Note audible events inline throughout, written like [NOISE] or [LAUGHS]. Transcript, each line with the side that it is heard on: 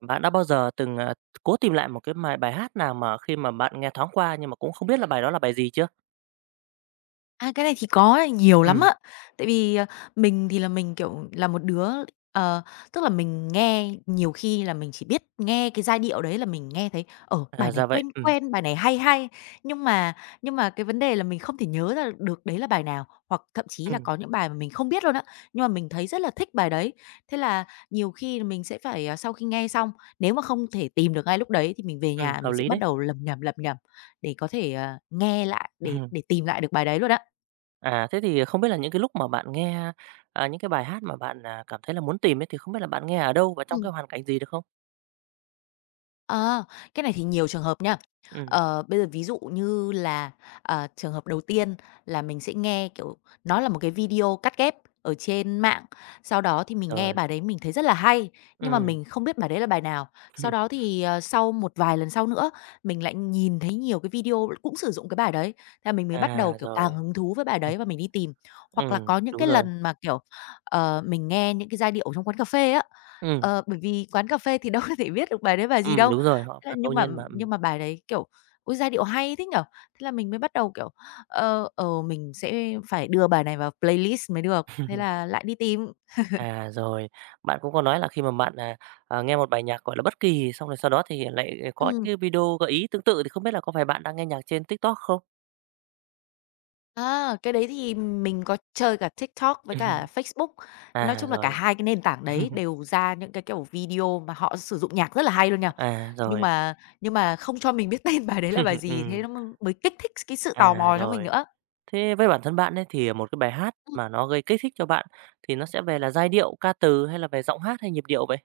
right: Bạn đã bao giờ từng, cố tìm lại một cái bài bài hát nào mà khi mà bạn nghe thoáng qua nhưng mà cũng không biết là bài đó là bài gì chưa?
left: A, cái này thì có, nhiều lắm
right: Ừm,
left: á. Tại vì, mình thì là mình, kiểu, là một đứa ờ, tức là mình nghe nhiều khi là mình chỉ biết nghe cái giai điệu đấy là mình nghe thấy, ở bài
right: à,
left: này
right: ra vậy.
left: quen quen, bài này hay hay, nhưng mà nhưng mà cái vấn đề là mình không thể nhớ ra được đấy là bài nào, hoặc thậm chí là
right: Ừm,
left: có những bài mà mình không biết luôn á, nhưng mà mình thấy rất là thích bài đấy. Thế là nhiều khi là mình sẽ phải, à, sau khi nghe xong, nếu mà không thể tìm được ngay lúc đấy thì mình về nhà
right: hợp
left: mình sẽ
right: lý
left: bắt
right: đấy.
left: đầu lầm nhầm để có thể, nghe lại, để
right: [LAUGHS]
left: để tìm lại được bài đấy luôn á.
right: À, thế thì không biết là những cái lúc mà bạn nghe, à, những cái bài hát mà bạn, à, cảm thấy là muốn tìm ấy, thì không biết là bạn nghe ở đâu và trong
left: Ừ.
right: cái hoàn cảnh gì được không?
left: Ờ, cái này thì nhiều trường hợp nha.
right: Ừm,
left: Bây giờ ví dụ như là, trường hợp đầu tiên là mình sẽ nghe, kiểu, nó là một cái video cắt ghép ở trên mạng, sau đó thì mình nghe
right: rồi,
left: bài đấy mình thấy rất là hay, nhưng mà
right: ừm,
left: mình không biết bài đấy là bài nào. Sau đó
right: [LAUGHS]
left: thì, sau một vài lần sau nữa, mình lại nhìn thấy nhiều cái video cũng sử dụng cái bài đấy, thế là mình mới bắt đầu,
right: à,
left: kiểu, càng
right: rồi,
left: hứng thú với bài đấy và mình đi tìm. Hoặc là có những
right: đúng
left: cái
right: rồi,
left: lần mà, kiểu, mình nghe những cái giai điệu trong quán cà phê á,
right: ừm,
left: bởi vì quán cà phê thì [LAUGHS] đâu có thể biết được bài đấy bài gì đâu.
right: đúng rồi, họ
left: Thế là
right: phát ngẫu
left: nhưng mà
right: nhiên mà.
left: nhưng mà bài đấy, kiểu, ôi, giai điệu hay thế nhỉ? Thế là mình mới bắt đầu, kiểu, mình sẽ phải đưa bài này vào playlist mới được, thế là lại đi tìm.
right: À, rồi. Bạn cũng có nói là khi mà bạn, à, nghe một bài nhạc, gọi là, bất kỳ, xong rồi sau đó thì lại có những
left: Ừm,
right: cái video gợi ý tương tự thì không biết là có phải bạn đang nghe nhạc trên TikTok không?
left: cái đấy thì mình có chơi cả TikTok
right: [LAUGHS]
left: với
right: Ừ.
left: cả Facebook. Nói
right: À,
left: chung là cả
right: rồi.
left: hai cái nền tảng đấy
right: [LAUGHS]
left: đều ra những cái, kiểu, video mà họ sử dụng nhạc rất là hay luôn nha.
right: À,
left: Nhưng
right: rồi.
left: mà nhưng mà không cho mình biết [LAUGHS] tên bài đấy là
right: Ừm,
left: bài gì, thế
right: ừm.
left: nó mới kích thích cái sự
right: À,
left: tò mò cho mình
right: rồi.
left: nữa.
right: Thế với bản thân bạn ấy thì một cái bài hát mà nó gây kích thích cho bạn thì nó sẽ về là giai điệu, ca từ hay là về giọng hát hay nhịp điệu vậy?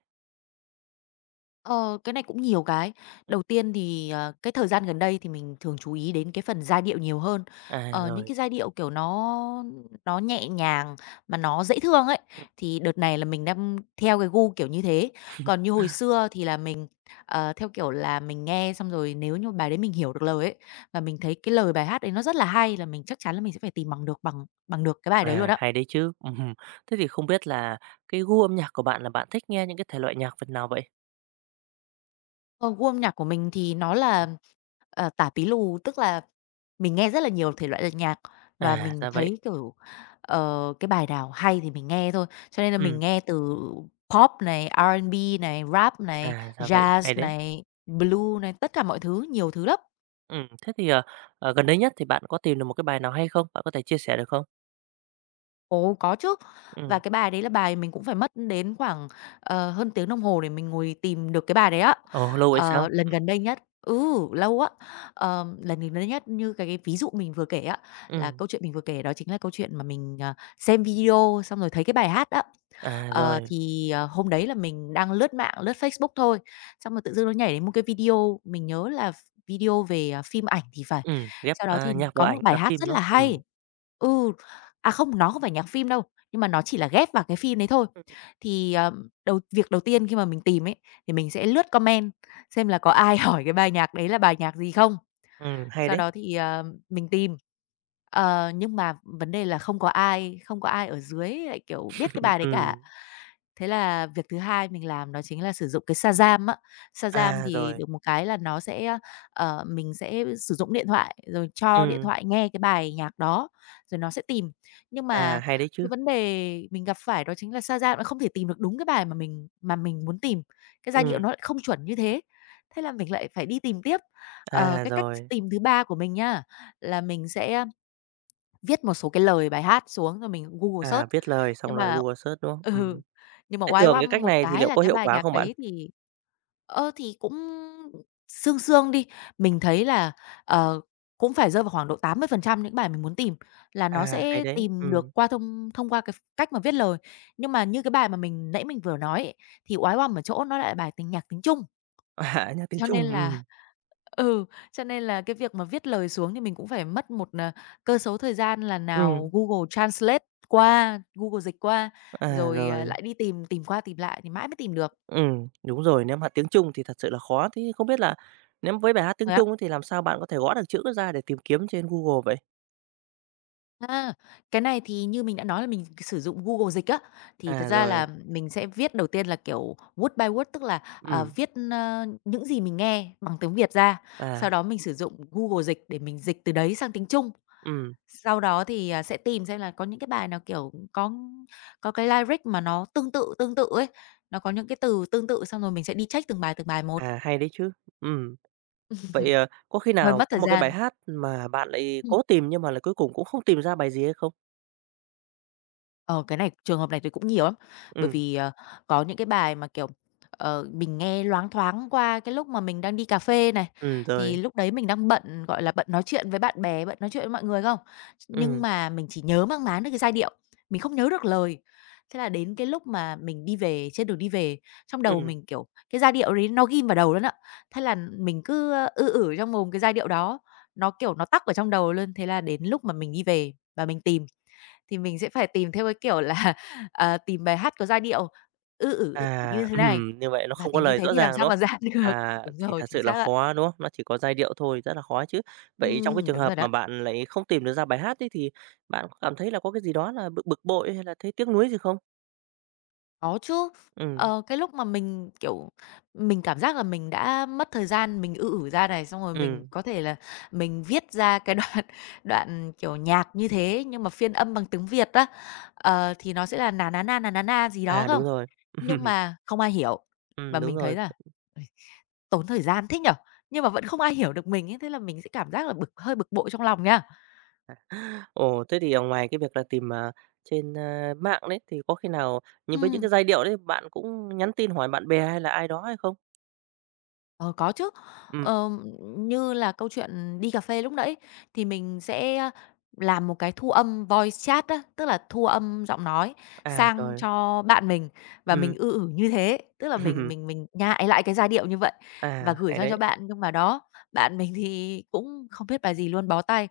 left: Ờ, cái này cũng nhiều cái. Đầu tiên thì, cái thời gian gần đây thì mình thường chú ý đến cái phần giai điệu nhiều hơn.
right: À,
left: Những
right: rồi.
left: cái giai điệu, kiểu, nó nhẹ nhàng mà nó dễ thương ấy,
right: Ừm.
left: thì đợt này là mình đang theo cái gu kiểu như thế. Còn như hồi xưa thì là mình, theo kiểu là mình nghe xong rồi nếu như bài đấy mình hiểu được lời ấy, và mình thấy cái lời bài hát đấy nó rất là hay là mình chắc chắn là mình sẽ phải tìm bằng được bằng bằng được cái bài đấy luôn
right: À,
left: á.
right: hay đấy chứ. [LAUGHS] Ừm. Thế thì không biết là cái gu âm nhạc của bạn là bạn thích nghe những cái thể loại nhạc phần nào vậy?
left: Ờ, gu âm nhạc của mình thì nó là tả pí lù, tức là mình nghe rất là nhiều thể loại lật nhạc và
right: À,
left: mình
right: ra vậy.
left: thấy, kiểu, cái bài nào hay thì mình nghe thôi. Cho nên là mình
right: Ừm.
left: nghe từ Pop này, R&B này, Rap này,
right: À, ra vậy, hay
left: Jazz
right: đấy.
left: này, blue này, tất cả mọi thứ, nhiều thứ lắm.
right: Thế thì, gần đây nhất thì bạn có tìm được một cái bài nào hay không? Bạn có thể chia sẻ được không?
left: Ồ, có chứ. Và
right: Ừ,
left: cái bài đấy là bài mình cũng phải mất đến khoảng, hơn tiếng đồng hồ để mình ngồi tìm được cái bài đấy á.
right: ồ, lâu vậy sao?
left: Lần
right: Ừ,
left: gần đây nhất, ừ, lâu á. Lần gần đây nhất như cái ví dụ mình vừa kể á, là
right: ừm.
left: câu chuyện mình vừa kể đó chính là câu chuyện mà mình, xem video xong rồi thấy cái bài hát á.
right: À, rồi,
left: Hôm đấy là mình đang lướt mạng, lướt Facebook thôi, xong rồi tự dưng nó nhảy đến một cái video, mình nhớ là video về, phim ảnh thì phải.
right: ừ, ghép,
left: Sau đó
right: a,
left: thì
right: nhạc
left: có
right: vào
left: một
right: ảnh
left: bài
right: à,
left: hát
right: phim,
left: rất
right: đúng
left: là hay,
right: ừ,
left: ừ, không, nó không phải nhạc phim đâu, nhưng mà nó chỉ là ghép vào cái phim đấy thôi.
right: ừ,
left: Thì, việc đầu tiên khi mà mình tìm ấy, thì mình sẽ lướt comment xem là có ai [LAUGHS] hỏi cái bài nhạc đấy là bài nhạc gì không.
right: hay
left: Sau
right: đấy.
left: đó thì, mình tìm. Nhưng mà vấn đề là không có ai ở dưới lại, kiểu, biết cái bài đấy cả.
right: Ừ,
left: Thế là việc thứ hai mình làm đó chính là sử dụng cái Shazam á. Shazam
right: à,
left: thì
right: rồi,
left: được một cái là nó sẽ, mình sẽ sử dụng điện thoại, rồi cho điện
right: ừ,
left: thoại nghe cái bài nhạc đó, rồi nó sẽ tìm. Nhưng mà
right: à, hay đấy
left: cái
right: chứ.
left: vấn đề mình gặp phải đó chính là Shazam nó không thể tìm được đúng cái bài mà mình muốn tìm, cái giai điệu
right: Ừ,
left: nó lại không chuẩn như thế, thế là mình lại phải đi tìm tiếp.
right: à,
left: Cái cách
right: rồi,
left: tìm thứ ba của mình nhá, là mình sẽ viết một số cái lời bài hát xuống rồi mình Google
right: à,
left: search.
right: viết lời
left: Nhưng
right: xong rồi
left: mà
right: Google Search, đúng không?
left: [LAUGHS] ừ,
right: Ừm.
left: nhưng mà
right: Thế
left: oái
right: thường cái
left: oăm
right: cách
left: một
right: này thì
left: cái
right: liệu
left: là
right: có
left: cái
right: hiệu
left: bài
right: quả
left: nhạc
right: không bạn?
left: đấy thì thì cũng sương sương đi, mình thấy là, ờ, cũng phải rơi vào khoảng độ 80% những bài mình muốn tìm là nó
right: À, hay
left: sẽ
right: đấy,
left: tìm được
right: ừ,
left: qua thông thông qua cái cách mà viết lời. Nhưng mà như cái bài mà mình nãy mình vừa nói ấy, thì oái oăm ở chỗ nó lại bài tình nhạc tiếng Trung.
right: [LAUGHS] à, nhạc tiếng
left: Cho nên
right: Trung,
left: là
right: ừ,
left: [LAUGHS] ừ, cho nên là cái việc mà viết lời xuống thì mình cũng phải mất một, cơ số thời gian là
right: ừ,
left: nào Google Translate qua, Google dịch qua,
right: à,
left: rồi,
right: rồi.
left: lại đi tìm, tìm qua tìm lại thì mãi mới tìm được.
right: Đúng rồi, nếu mà tiếng Trung thì thật sự là khó. Thế không biết là nếu với bài hát tiếng
left: Rồi á,
right: Trung ấy thì làm sao bạn có thể gõ được chữ ra để tìm kiếm trên Google vậy?
left: a, cái này thì như mình đã nói là mình sử dụng Google Dịch á, thì thật
right: À,
left: ra
right: rồi,
left: là mình sẽ viết đầu tiên là, kiểu, word by word, tức là,
right: ừm,
left: viết, những gì mình nghe bằng tiếng Việt ra,
right: à,
left: sau đó mình sử dụng Google Dịch để mình dịch từ đấy sang tiếng Trung.
right: ừm,
left: Sau đó thì, sẽ tìm xem là có những cái bài nào, kiểu, có cái lyric mà nó tương tự ấy, nó có những cái từ tương tự xong rồi mình sẽ đi check từng bài một,
right: à, hay đấy chứ. Ừm, vậy, có khi
left: hơi
right: nào
left: mất
right: có
left: thời
right: một cái bài
left: gian.
right: hát mà bạn lại cố tìm nhưng mà là cuối cùng cũng không tìm ra bài gì hay không?
left: Ờ, cái này trường hợp này thì cũng nhiều lắm, bởi
right: Ừm,
left: vì, có những cái bài mà, kiểu, mình nghe loáng thoáng qua cái lúc mà mình đang đi cà phê này, thì
right: rồi,
left: lúc đấy mình đang bận, gọi là, bận nói chuyện với bạn bè, bận nói chuyện với mọi người không? Nhưng
right: ừm,
left: mà mình chỉ nhớ mang máng được cái giai điệu, mình không nhớ được lời. Thế là đến cái lúc mà mình đi về, trên đường đi về, trong đầu
right: ừm.
left: mình, kiểu, cái giai điệu đấy nó ghim vào đầu luôn á, thế là mình cứ ư ử trong mồm cái giai điệu đó, nó, kiểu, nó tắc ở trong đầu luôn. Thế là đến lúc mà mình đi về và mình tìm thì mình sẽ phải tìm theo cái kiểu là, [LAUGHS] tìm bài hát có giai điệu "ư ử, ử" như
right: À,
left: thế này,
right: như vậy nó
left: và
right: không có
left: tìm như
right: lời
left: thế
right: rõ
left: thì làm
right: ràng,
left: sao
right: đúng
left: mà
right: không?
left: ra [LAUGHS] được.
right: À,
left: Đúng
right: thì
left: rồi,
right: thật
left: chính
right: sự là
left: xác ạ.
right: khó, đúng không? Nó chỉ có giai điệu thôi, rất là khó chứ. Vậy trong cái
left: Ừm.
right: trường
left: Đúng
right: hợp
left: rồi đó.
right: mà bạn lại không tìm được ra bài hát ấy thì bạn có cảm thấy là có cái gì đó là bực bực bội hay là thấy tiếc nuối gì không?
left: Có chứ.
right: Ừm,
left: Cái lúc mà mình, kiểu, mình cảm giác là mình đã mất thời gian mình "ư ử" ra này, xong rồi mình
right: ừm,
left: có thể là mình viết ra cái đoạn [LAUGHS] đoạn, kiểu, nhạc như thế nhưng mà phiên âm bằng tiếng Việt á, thì nó sẽ là nà ná na" gì đó
right: à,
left: không?
right: đúng rồi.
left: Nhưng
right: [LAUGHS]
left: mà không ai hiểu và
right: Đúng
left: mình thấy
right: rồi.
left: là tốn thời gian thế nhỉ? Nhưng mà vẫn không ai hiểu được mình ấy, thế là mình sẽ cảm giác là bực hơi bực bội trong lòng nha.
right: Ồ, thế thì, ngoài cái việc là tìm, à, trên, a, mạng đấy, thì có khi nào nhưng với những
left: Ừm.
right: cái giai điệu đấy bạn cũng nhắn tin hỏi bạn bè hay là ai đó hay không?
left: Ờ, có chứ.
right: Ừm,
left: Ờm, như là câu chuyện đi cà phê lúc nãy thì mình sẽ làm một cái thu âm voice chat á, tức là thu âm giọng nói
right: à,
left: sang
right: rồi,
left: cho bạn mình và mình
right: ừm,
left: ư ử như thế, tức là mình mình
right: [LAUGHS]
left: mình nhại lại cái giai điệu như vậy và
right: à,
left: gửi
right: hay
left: sang
right: đấy.
left: cho bạn. Nhưng mà đó, bạn mình thì cũng không biết bài gì luôn, bó tay.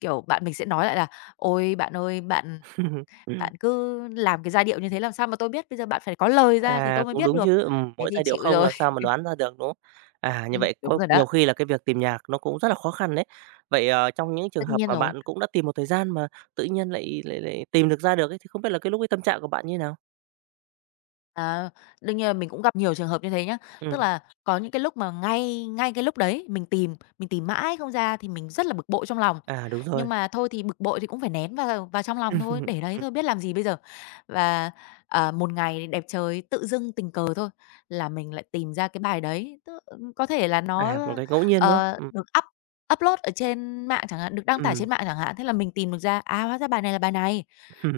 left: Kiểu, bạn mình sẽ nói lại là "Ôi, bạn ơi, bạn
right: [LAUGHS]
left: bạn cứ làm cái giai điệu như thế làm sao mà tôi biết, bây giờ bạn phải có lời ra thì
right: À,
left: tôi mới
right: cũng
left: biết
right: đúng
left: được."
right: chứ,
left: Thế
right: mỗi
left: thì
right: giai điệu
left: chịu
right: không
left: rồi.
right: làm sao mà đoán ra được, đúng không? À, như vậy
left: Đúng
right: có
left: rồi đó,
right: nhiều khi là cái việc tìm nhạc nó cũng rất là khó khăn đấy. Vậy, trong những trường
left: tất
right: hợp
left: nhiên
right: mà
left: rồi.
right: bạn cũng đã tìm một thời gian mà tự nhiên lại lại lại tìm được ra được ấy, thì không biết là cái lúc ấy tâm trạng của bạn như thế nào?
left: À, đương nhiên là mình cũng gặp nhiều trường hợp như thế nhá. Tức
right: Ừm,
left: là có những cái lúc mà ngay ngay cái lúc đấy mình tìm mãi không ra thì mình rất là bực bội trong lòng.
right: à, đúng
left: Nhưng
right: rồi.
left: mà thôi thì bực bội thì cũng phải nén vào vào trong lòng thôi,
right: [LAUGHS]
left: để đấy thôi
right: Ừm,
left: biết làm gì bây giờ. Và, một ngày đẹp trời tự dưng tình cờ thôi là mình lại tìm ra cái bài đấy, tức có thể là nó,
right: à, một cái ngẫu nhiên, đúng không?
left: được upload ở trên mạng chẳng hạn, được đăng
right: Ừm,
left: tải trên mạng chẳng hạn, thế là mình tìm được ra, à, hóa ra bài này là bài này.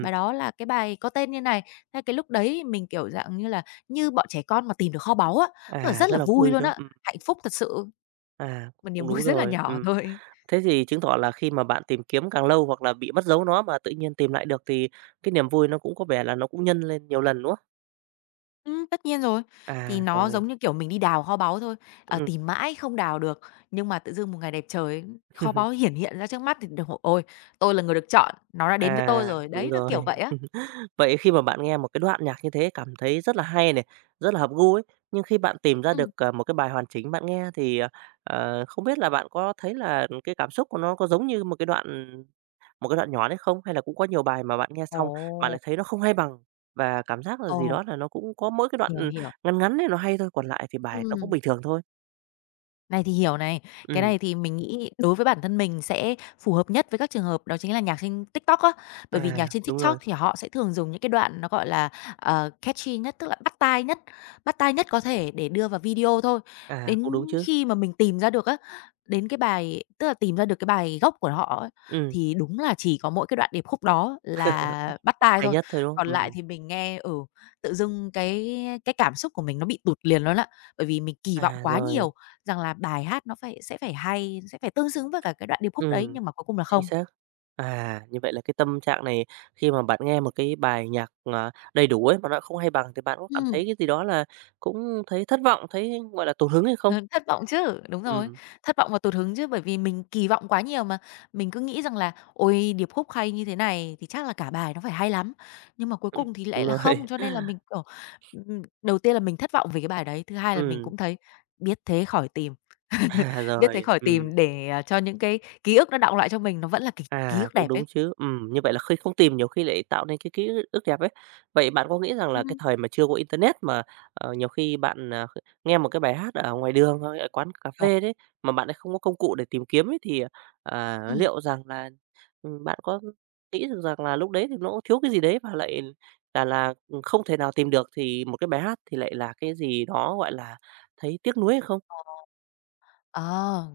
left: Bài đó là cái bài có tên như này. Thế cái lúc đấy mình, kiểu, dạng như là, như bọn trẻ con mà tìm được kho báu á, tức là
right: à,
left: rất
right: rất
left: là
right: là
left: vui
right: vui,
left: luôn
right: đúng
left: á,
right: không?
left: hạnh phúc thật sự,
right: À,
left: một niềm
right: cũng
left: vui [LAUGHS]
right: đúng
left: rất là
right: rồi,
left: nhỏ
right: ừm.
left: thôi.
right: Thế thì chứng tỏ là khi mà bạn tìm kiếm càng lâu hoặc là bị mất dấu nó mà tự nhiên tìm lại được thì cái niềm vui nó cũng có vẻ là nó cũng nhân lên nhiều lần, đúng?
left: Tất nhiên rồi. Thì
right: À,
left: nó giống
right: rồi.
left: như, kiểu, mình đi đào kho báu thôi, ờ,
right: Ừm.
left: tìm mãi không đào được, nhưng mà tự dưng một ngày đẹp trời, kho báu
right: [LAUGHS]
left: hiển hiện ra trước mắt thì được ôi, tôi là người được chọn, nó đã đến với tôi
right: À,
left: rồi.
right: đúng
left: Đấy, nó
right: rồi.
left: kiểu vậy á.
right: [LAUGHS] Vậy khi mà bạn nghe một cái đoạn nhạc như thế cảm thấy rất là hay này, rất là hợp gu ấy, nhưng khi bạn tìm ra
left: Ừm.
right: được, một cái bài hoàn chỉnh bạn nghe thì, không biết là bạn có thấy là cái cảm xúc của nó có giống như một cái đoạn nhỏ đấy không? Hay là cũng có nhiều bài mà bạn nghe xong bạn
left: Ồ,
right: lại thấy nó không hay bằng và cảm giác là gì
left: ồ,
right: đó là nó cũng có mỗi cái đoạn,
left: hiểu,
right: ừ,
left: hiểu.
right: ngắn ngắn ấy nó hay thôi, còn lại thì bài nó cũng
left: Ừm.
right: bình thường thôi?
left: Này thì hiểu này, cái
right: Ừm,
left: này thì mình nghĩ đối với bản thân mình sẽ phù hợp nhất với các trường hợp đó chính là nhạc trên TikTok á. Bởi vì
right: à,
left: nhạc trên
right: đúng
left: TikTok
right: rồi,
left: thì họ sẽ thường dùng những cái đoạn nó, gọi là, catchy nhất, tức là bắt tai nhất có thể để đưa vào video thôi.
right: à, cũng
left: Đến
right: đúng chứ.
left: khi mà mình tìm ra được á, đến cái bài tức là tìm ra được cái bài gốc của họ á,
right: Ừm,
left: thì đúng là chỉ có mỗi cái đoạn điệp khúc đó là bắt tai
right: hay
left: thôi.
right: nhất thôi, đúng không?
left: Còn lại thì mình nghe ở tự dưng cái cảm xúc của mình nó bị tụt liền luôn á, bởi vì mình kỳ vọng
right: À,
left: quá
right: rồi.
left: nhiều rằng là bài hát nó phải sẽ phải hay, sẽ phải tương xứng với cả cái đoạn điệp khúc đấy,
right: Ừm,
left: nhưng mà cuối cùng là
right: chính
left: không.
right: xác. À, như vậy là cái tâm trạng này khi mà bạn nghe một cái bài nhạc, đầy đủ ấy mà nó không hay bằng thì bạn có cảm
left: Ừm.
right: thấy cái gì đó là cũng thấy thất vọng, thấy, gọi là, tụt hứng hay không?
left: Ờ, thất vọng chứ, đúng rồi,
right: Ừm,
left: thất vọng và tụt hứng chứ, bởi vì mình kỳ vọng quá nhiều mà. Mình cứ nghĩ rằng là "Ôi, điệp khúc hay như thế này thì chắc là cả bài nó phải hay lắm." Nhưng mà cuối
right: ừm,
left: cùng thì lại
right: đúng
left: là không,
right: rồi.
left: cho nên là
right: [LAUGHS]
left: mình, kiểu, đầu tiên là mình thất vọng về cái bài đấy, thứ hai là mình
right: Ừm,
left: cũng thấy biết thế khỏi tìm, [LAUGHS]
right: à,
left: biết thế
right: rồi,
left: khỏi
right: ừm.
left: tìm để, à, cho những cái ký ức nó đọng lại cho mình, nó vẫn là ký ký
right: À,
left: ức đẹp
right: cũng
left: ấy.
right: đúng chứ. Như vậy là khi không tìm nhiều khi lại tạo nên cái ký ức đẹp ấy. Vậy bạn có nghĩ rằng là cái
left: Ừm,
right: thời mà chưa có internet mà, nhiều khi bạn, à, nghe một cái bài hát ở ngoài đường hoặc ở quán cà phê đấy, mà bạn lại không có công cụ để tìm kiếm ấy thì, à,
left: ừm.
right: liệu rằng là, bạn có nghĩ được rằng là lúc đấy thì nó cũng thiếu cái gì đấy và lại là, không thể nào tìm được thì một cái bài hát thì lại là cái gì đó, gọi là, thấy tiếc nuối hay không?
left: Ờ,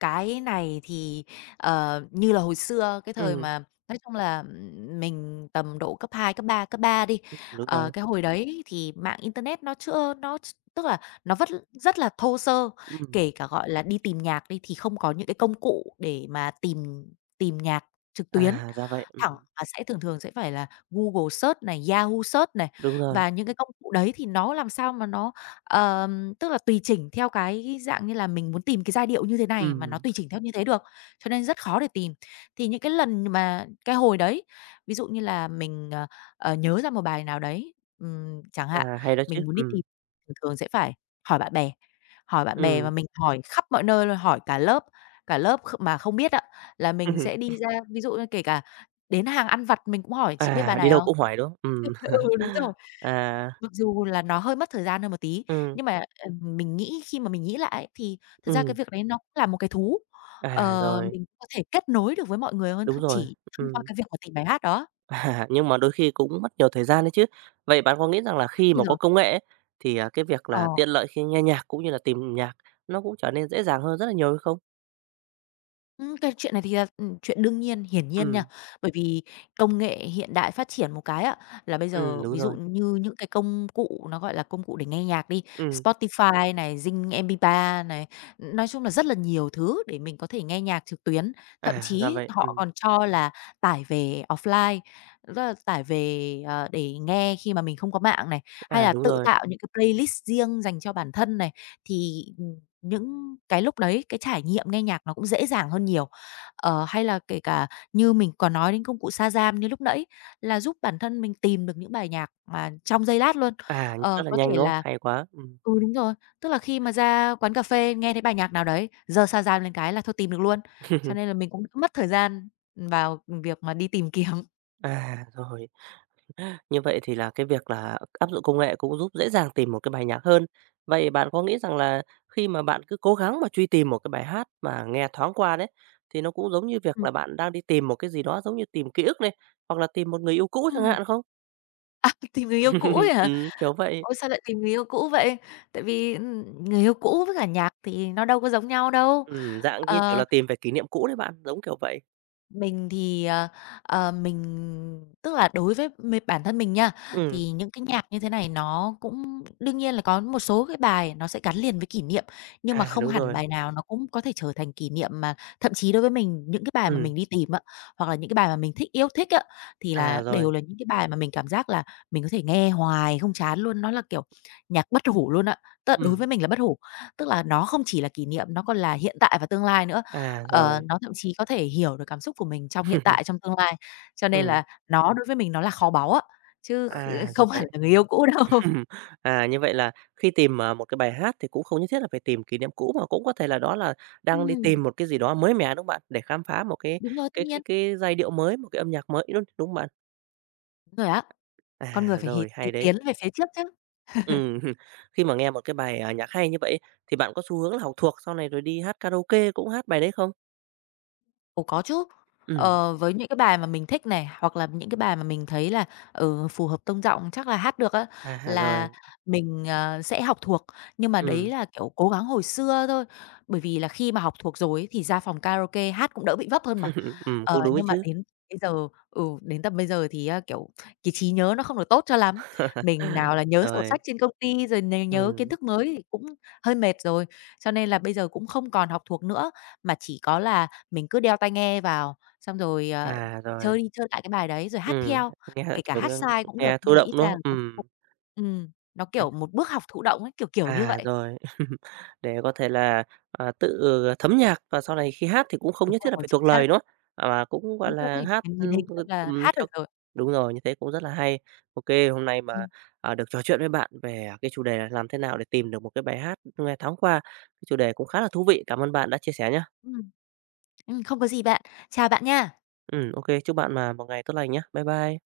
left: cái này thì, ờ, như là hồi xưa, cái thời
right: Ừm,
left: mà nói chung là, mình tầm độ cấp hai cấp ba đi,
right: đúng
left: ờ,
right: rồi.
left: cái hồi đấy thì mạng internet nó chưa nó ch tức là nó vẫn rất là thô sơ,
right: Ừm,
left: kể cả, gọi là, đi tìm nhạc đi thì không có những cái công cụ để mà tìm tìm nhạc trực tuyến
right: à, ra vậy.
left: thẳng mà thường thường sẽ phải là Google Search này, Yahoo Search này.
right: Đúng rồi.
left: Và những cái công cụ đấy thì nó làm sao mà nó, tức là tùy chỉnh theo cái dạng như là mình muốn tìm cái giai điệu như thế này mà nó
right: Ừm.
left: tùy chỉnh theo như thế được, cho nên rất khó để tìm. Thì những cái lần mà cái hồi đấy, ví dụ như là mình, nhớ ra một bài nào đấy, chẳng hạn,
right: À, hay đó chứ.
left: mình muốn đi tìm thường thường sẽ phải hỏi bạn bè, hỏi bạn bè và
right: Ừm.
left: mình hỏi khắp mọi nơi luôn, hỏi cả lớp mà không biết ạ, là mình sẽ
right: [LAUGHS]
left: đi ra ví dụ như kể cả đến hàng ăn vặt mình cũng hỏi: "Chị biết bài
right: À, đi
left: này
right: đâu
left: không?"
right: cũng hoài, đúng không? Ừm.
left: [LAUGHS] Ừ, đúng rồi.
right: [LAUGHS] À,
left: Mặc dù là nó hơi mất thời gian hơn một tí,
right: ừm,
left: nhưng mà, mình nghĩ khi mà mình nghĩ lại ấy, thì thật ra cái
right: ừm,
left: việc đấy nó cũng là một cái thú.
right: à,
left: Ờ,
right: rồi,
left: mình có thể kết nối được với mọi người hơn
right: đúng rồi,
left: chỉ thông qua
right: ừm.
left: cái việc mà tìm bài hát đó.
right: [LAUGHS] À, nhưng mà đôi khi cũng mất nhiều thời gian đấy chứ. Vậy bạn có nghĩ rằng là
left: Tất
right: khi
left: nhiên
right: mà có
left: rồi.
right: công nghệ ấy, thì, à, cái việc là
left: Ờ.
right: tiện lợi khi nghe nhạc cũng như là tìm nhạc nó cũng trở nên dễ dàng hơn rất là nhiều hay không?
left: Cái chuyện này thì là, chuyện đương nhiên, hiển nhiên nha.
right: Ừm,
left: Bởi vì công nghệ hiện đại phát triển một cái á, là bây giờ
right: đúng
left: ví dụ
right: rồi.
left: như những cái công cụ nó, gọi là, công cụ để nghe nhạc đi,
right: Ừm,
left: Spotify này, Zing MP3 này, nói chung là rất là nhiều thứ để mình có thể nghe nhạc trực tuyến. Thậm
right: à, ra
left: chí
right: vậy,
left: họ còn cho là tải về offline, tức là tải về, ờ, để nghe khi mà mình không có mạng này, hay
right: à,
left: là
right: đúng
left: tự
right: rồi.
left: tạo những cái playlist riêng dành cho bản thân này. Thì những cái lúc đấy, cái trải nghiệm nghe nhạc nó cũng dễ dàng hơn nhiều. Ờ, hay là kể cả như mình còn nói đến công cụ Shazam như lúc nãy, là giúp bản thân mình tìm được những bài nhạc mà trong giây lát luôn.
right: À,
left: Ờ,
right: rất là
left: có
right: nhanh,
left: thể
right: đúng không?
left: là
right: Hay quá.
left: ừ, đúng rồi, tức là khi mà ra quán cà phê nghe thấy bài nhạc nào đấy, giờ Shazam lên cái là thôi tìm được luôn. Cho nên là
right: [LAUGHS]
left: mình cũng đỡ mất thời gian vào việc mà đi tìm kiếm.
right: À, rồi. Như vậy thì là cái việc là áp dụng công nghệ cũng giúp dễ dàng tìm một cái bài nhạc hơn. Vậy bạn có nghĩ rằng là khi mà bạn cứ cố gắng mà truy tìm một cái bài hát mà nghe thoáng qua đấy, thì nó cũng giống như việc
left: Ừm,
right: là bạn đang đi tìm một cái gì đó giống như tìm ký ức này, hoặc là tìm một người yêu cũ chẳng
left: ừm.
right: hạn không?
left: À, tìm người yêu cũ ấy
right: [LAUGHS]
left: hả?
right: Kiểu vậy.
left: Ôi, sao lại tìm người yêu cũ vậy? Tại vì, người yêu cũ với cả nhạc thì nó đâu có giống nhau đâu.
right: Dạng như kiểu
left: Ờ.
right: là tìm về kỷ niệm cũ đấy bạn, giống kiểu vậy.
left: Mình thì, mình tức là đối với bản thân mình nha,
right: Ừm,
left: thì những cái nhạc như thế này nó cũng đương nhiên là có một số cái bài nó sẽ gắn liền với kỷ niệm, nhưng mà
right: à,
left: không
right: đúng
left: hẳn
right: rồi.
left: bài nào nó cũng có thể trở thành kỷ niệm. Mà thậm chí đối với mình, những cái bài mà
right: Ừm,
left: mình đi tìm á, hoặc là những cái bài mà mình thích yêu thích á, thì
right: à,
left: là đều
right: rồi.
left: là những cái bài mà mình cảm giác là mình có thể nghe hoài không chán luôn. Nó là, kiểu, nhạc bất hủ luôn á, tức là đối với
right: Ừm,
left: mình là bất hủ, tức là nó không chỉ là kỷ niệm, nó còn là hiện tại và tương lai nữa.
right: à,
left: Ờ,
right: rồi.
left: nó thậm chí có thể hiểu được cảm xúc của mình trong hiện tại,
right: [LAUGHS]
left: trong tương lai, cho nên
right: Ừm,
left: là đối với mình nó là kho báu á, chứ kh
right: à,
left: [LAUGHS]
right: ra
left: không hẳn
right: vậy.
left: là người yêu cũ đâu.
right: Ừm, à, như vậy là khi tìm, à, một cái bài hát thì cũng không nhất thiết là phải tìm kỷ niệm cũ, mà cũng có thể là đó là đang đi
left: Ừm,
right: tìm một cái gì đó mới mẻ, đúng không bạn? Để khám phá một cái
left: đúng rồi, tất
right: cái cái
left: nhiên.
right: cái giai điệu mới, một cái âm nhạc mới, đúng đúng không bạn?
left: Đúng rồi á, con người
right: À,
left: phải hì
right: rồi,
left: t
right: hay đấy.
left: tiến về phía trước chứ.
right: Ừm, [LAUGHS] khi mà nghe một cái bài, à, nhạc hay như vậy thì bạn có xu hướng là học thuộc sau này rồi đi hát karaoke cũng hát bài đấy không?
left: Ồ, có chứ.
right: Ừm,
left: Ờ, với những cái bài mà mình thích này, hoặc là những cái bài mà mình thấy là, ừ, phù hợp tông giọng, chắc là hát được á,
right: à,
left: là
right: rồi,
left: mình, ờ, sẽ học thuộc. Nhưng mà đấy
right: ừm,
left: là, kiểu, cố gắng hồi xưa thôi, bởi vì là khi mà học thuộc rồi ấy thì ra phòng karaoke hát cũng đỡ bị vấp hơn mà.
right: [LAUGHS]
left: Ờ,
right: cũng đúng ấy
left: nhưng mà
right: chứ.
left: đến bây giờ ừ, đến tầm bây giờ thì á, kiểu, cái trí nhớ nó không được tốt cho lắm. Mình nào
right: [LAUGHS]
left: là nhớ sổ
right: Rồi,
left: sách trên công ty, rồi nhớ kiến
right: ừm,
left: thức mới thì cũng hơi mệt rồi, cho nên là bây giờ cũng không còn học thuộc nữa, mà chỉ có là mình cứ đeo tai nghe vào, xong rồi, ờ,
right: à,
left: chơi
right: rồi,
left: đi chơi lại cái bài đấy rồi hát
right: ừm,
left: theo,
right: nghe,
left: kể cả
right: kiểu,
left: hát sai cũng được,
right: nghe
left: nhưng
right: thụ
left: mà
right: động,
left: ít
right: đúng
left: ra là
right: không?
left: có một
right: Ừm.
left: nó, kiểu, một bước học thụ động ấy, kiểu như
right: À,
left: vậy.
right: rồi. [LAUGHS] Để có thể là, à, tự thấm nhạc và sau này khi hát thì cũng không
left: Đúng
right: nhất thiết là
left: rồi,
right: phải
left: chính
right: thuộc
left: xác,
right: lời, nữa không? À, mà cũng, gọi
left: đúng
right: là,
left: rồi, chỉ
right: hát,
left: cần nhìn hình thôi là hát được
right: theo
left: rồi.
right: đúng rồi, như thế cũng rất là hay. Ok hôm nay mà,
left: Ừm,
right: à, được trò chuyện với bạn về cái chủ đề là làm thế nào để tìm được một cái bài hát nghe thoáng qua, cái chủ đề cũng khá là thú vị. Cảm ơn bạn đã chia sẻ nhá.
left: ừm, không có gì bạn. Chào bạn nha.
right: Ok chúc bạn mà một ngày tốt lành nhá. Bye bye.